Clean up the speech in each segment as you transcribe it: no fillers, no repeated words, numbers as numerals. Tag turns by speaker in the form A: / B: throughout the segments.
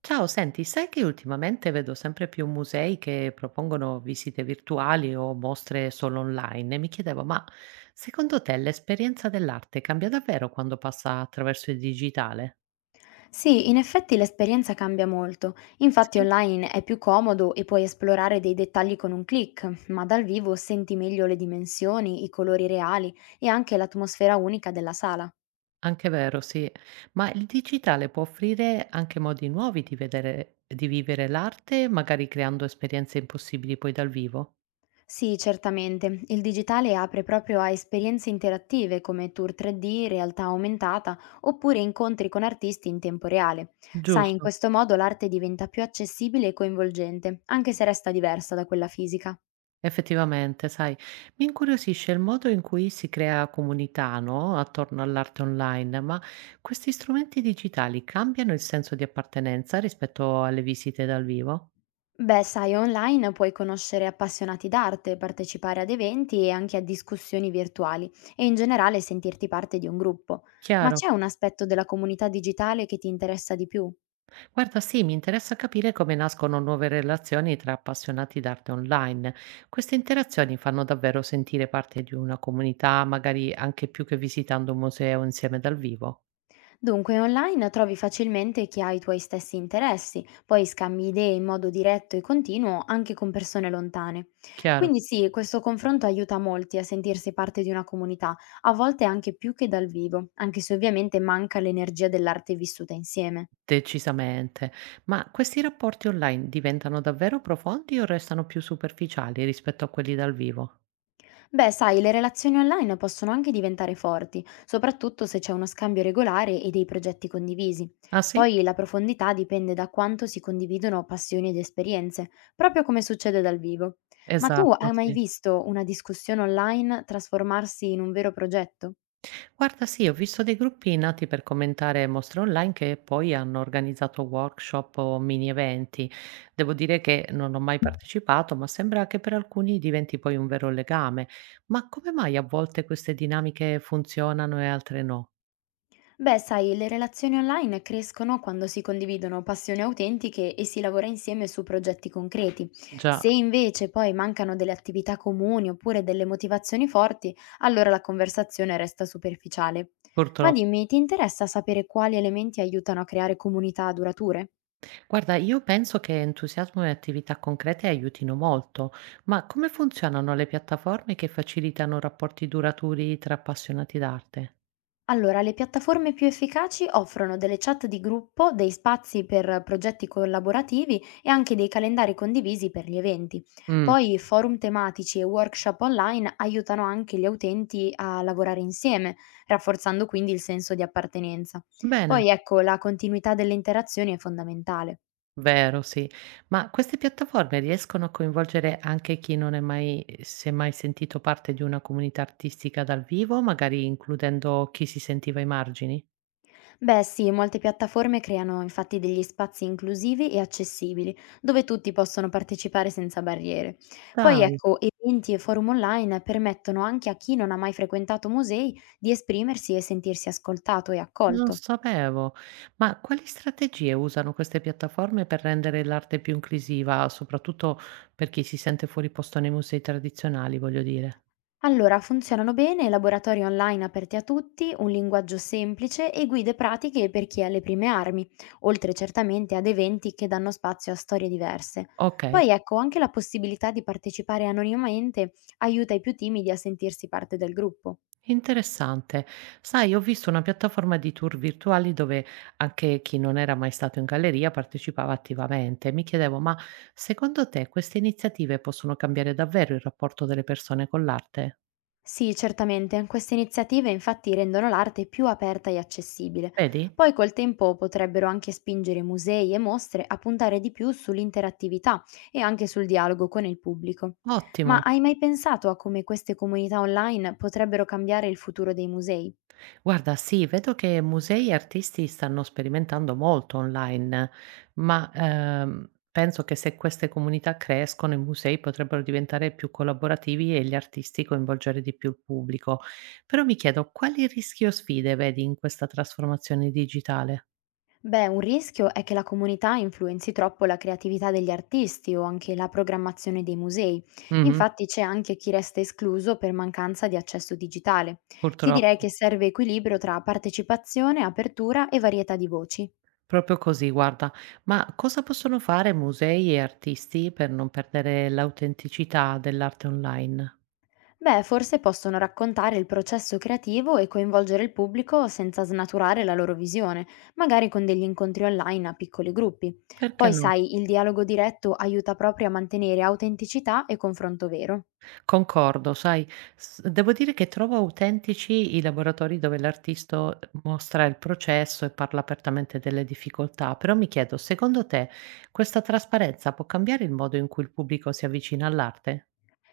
A: Ciao, senti, sai che ultimamente vedo sempre più musei che propongono visite virtuali o mostre solo online e mi chiedevo, ma secondo te l'esperienza dell'arte cambia davvero quando passa attraverso il digitale?
B: Sì, in effetti l'esperienza cambia molto. Infatti
A: Sì.
B: online è più comodo e puoi esplorare dei dettagli con un click, ma dal vivo senti meglio le dimensioni, i colori reali e anche l'atmosfera unica della sala.
A: Anche vero, sì, ma il digitale può offrire anche modi nuovi di vedere, di vivere l'arte, magari creando esperienze impossibili poi dal vivo?
B: Sì, certamente, il digitale apre proprio a esperienze interattive come tour 3D, realtà aumentata oppure incontri con artisti in tempo reale. Sai, in
A: Giusto?
B: questo modo l'arte diventa più accessibile e coinvolgente, anche se resta diversa da quella fisica.
A: Effettivamente, sai, mi incuriosisce il modo in cui si crea comunità, no? Attorno all'arte online, ma questi strumenti digitali cambiano il senso di appartenenza rispetto alle visite dal vivo?
B: Beh, sai, online puoi conoscere appassionati d'arte, partecipare ad eventi e anche a discussioni virtuali e in generale sentirti parte di un gruppo. Ma
A: Chiaro.
B: c'è un aspetto della comunità digitale che ti interessa di più?
A: Guarda, sì, mi interessa capire come nascono nuove relazioni tra appassionati d'arte online. Queste interazioni fanno davvero sentire parte di una comunità, magari anche più che visitando un museo insieme dal vivo.
B: Dunque, online trovi facilmente chi ha i tuoi stessi interessi, poi scambi idee in modo diretto e continuo anche con persone lontane.
A: Chiaro.
B: Quindi sì, questo confronto aiuta molti a sentirsi parte di una comunità, a volte anche più che dal vivo, anche se ovviamente manca l'energia dell'arte vissuta insieme.
A: Decisamente. Ma questi rapporti online diventano davvero profondi o restano più superficiali rispetto a quelli dal vivo?
B: Beh, sai, le relazioni online possono anche diventare forti, soprattutto se c'è uno scambio regolare e dei progetti condivisi.
A: Ah sì?
B: Poi la profondità dipende da quanto si condividono passioni ed esperienze, proprio come succede dal vivo. Ma tu
A: Esatto,
B: hai mai
A: sì.
B: visto una discussione online trasformarsi in un vero progetto?
A: Guarda, sì, ho visto dei gruppi nati per commentare mostre online che poi hanno organizzato workshop o mini eventi. Devo dire che non ho mai partecipato, ma sembra che per alcuni diventi poi un vero legame. Ma come mai a volte queste dinamiche funzionano e altre no?
B: Beh, sai, le relazioni online crescono quando si condividono passioni autentiche e si lavora insieme su progetti concreti.
A: Già,
B: Se invece poi mancano delle attività comuni oppure delle motivazioni forti, allora la conversazione resta superficiale. Ma
A: purtroppo.
B: dimmi, ti interessa sapere quali elementi aiutano a creare comunità durature?
A: Guarda, io penso che entusiasmo e attività concrete aiutino molto, ma come funzionano le piattaforme che facilitano rapporti duraturi tra appassionati d'arte?
B: Allora, le piattaforme più efficaci offrono delle chat di gruppo, dei spazi per progetti collaborativi e anche dei calendari condivisi per gli eventi.
A: Mm,
B: Poi forum tematici e workshop online aiutano anche gli utenti a lavorare insieme, rafforzando quindi il senso di appartenenza.
A: bene,
B: Poi ecco, la continuità delle interazioni è fondamentale.
A: vero, sì, ma queste piattaforme riescono a coinvolgere anche chi non è mai, si è mai sentito parte di una comunità artistica dal vivo, magari includendo chi si sentiva ai margini?
B: Beh sì, molte piattaforme creano infatti degli spazi inclusivi e accessibili, dove tutti possono partecipare senza barriere. Poi
A: Dai.
B: ecco, eventi e forum online permettono anche a chi non ha mai frequentato musei di esprimersi e sentirsi ascoltato e
A: Non
B: accolto.
A: sapevo. Ma quali strategie usano queste piattaforme per rendere l'arte più inclusiva, soprattutto per chi si sente fuori posto nei musei tradizionali, voglio dire?
B: Allora, funzionano bene laboratori online aperti a tutti, un linguaggio semplice e guide pratiche per chi ha le prime armi, oltre certamente ad eventi che danno spazio a storie diverse.
A: Okay,
B: Poi ecco, anche la possibilità di partecipare anonimamente aiuta i più timidi a sentirsi parte del gruppo.
A: interessante. Sai, ho visto una piattaforma di tour virtuali dove anche chi non era mai stato in galleria partecipava attivamente. Mi chiedevo, ma secondo te queste iniziative possono cambiare davvero il rapporto delle persone con l'arte?
B: Sì, certamente, queste iniziative infatti rendono l'arte più aperta e accessibile.
A: Vedi?
B: Poi col tempo potrebbero anche spingere musei e mostre a puntare di più sull'interattività e anche sul dialogo con il pubblico. Ma
A: Ottimo.
B: hai mai pensato a come queste comunità online potrebbero cambiare il futuro dei musei?
A: Guarda, sì, vedo che musei e artisti stanno sperimentando molto online, ma penso che se queste comunità crescono, i musei potrebbero diventare più collaborativi e gli artisti coinvolgere di più il pubblico. Però mi chiedo quali rischi o sfide vedi in questa trasformazione digitale?
B: Beh, un rischio è che la comunità influenzi troppo la creatività degli artisti o anche la programmazione dei musei.
A: Mhm,
B: Infatti c'è anche chi resta escluso per mancanza di accesso digitale. Ti direi
A: purtroppo.
B: che serve equilibrio tra partecipazione, apertura e varietà di voci.
A: Proprio così, guarda. Ma cosa possono fare musei e artisti per non perdere l'autenticità dell'arte online?
B: Beh, forse possono raccontare il processo creativo e coinvolgere il pubblico senza snaturare la loro visione, magari con degli incontri online a piccoli gruppi.
A: Perché
B: Poi,
A: no?
B: sai, il dialogo diretto aiuta proprio a mantenere autenticità e confronto vero.
A: Concordo, sai, s devo dire che trovo autentici i laboratori dove l'artista mostra il processo e parla apertamente delle difficoltà, però mi chiedo, secondo te questa trasparenza può cambiare il modo in cui il pubblico si avvicina all'arte?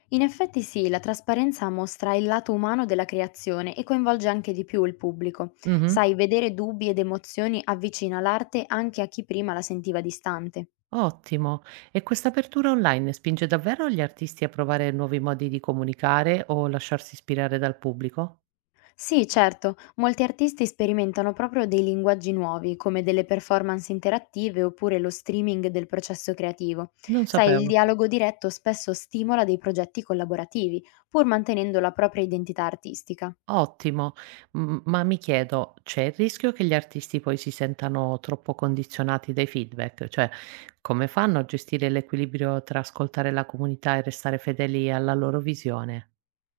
B: In effetti sì, la trasparenza mostra il lato umano della creazione e coinvolge anche di più il pubblico.
A: Mh-mh.
B: Sai, vedere dubbi ed emozioni avvicina l'arte anche a chi prima la sentiva distante.
A: Ottimo. E questa apertura online spinge davvero gli artisti a provare nuovi modi di comunicare o lasciarsi ispirare dal pubblico?
B: Sì, certo, molti artisti sperimentano proprio dei linguaggi nuovi, come delle performance interattive oppure lo streaming del processo creativo.
A: Non
B: Sai, il
A: sapevo.
B: dialogo diretto spesso stimola dei progetti collaborativi, pur mantenendo la propria identità artistica.
A: Ottimo, m ma mi chiedo, c'è il rischio che gli artisti poi si sentano troppo condizionati dai feedback? Cioè, come fanno a gestire l'equilibrio tra ascoltare la comunità e restare fedeli alla loro visione?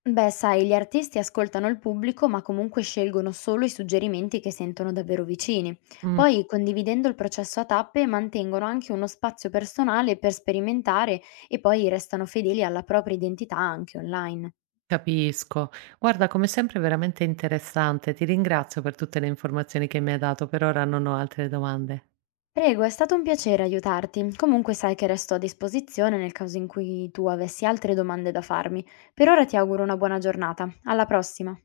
B: Beh, sai, gli artisti ascoltano il pubblico, ma comunque scelgono solo i suggerimenti che sentono davvero vicini.
A: Mm,
B: Poi, condividendo il processo a tappe, mantengono anche uno spazio personale per sperimentare e poi restano fedeli alla propria identità anche online.
A: capisco. Guarda, come sempre è veramente interessante. Ti ringrazio per tutte le informazioni che mi hai dato. Per ora non ho altre domande.
B: Prego, è stato un piacere aiutarti. Comunque sai che resto a disposizione nel caso in cui tu avessi altre domande da farmi. Per ora ti auguro una buona giornata. Alla prossima.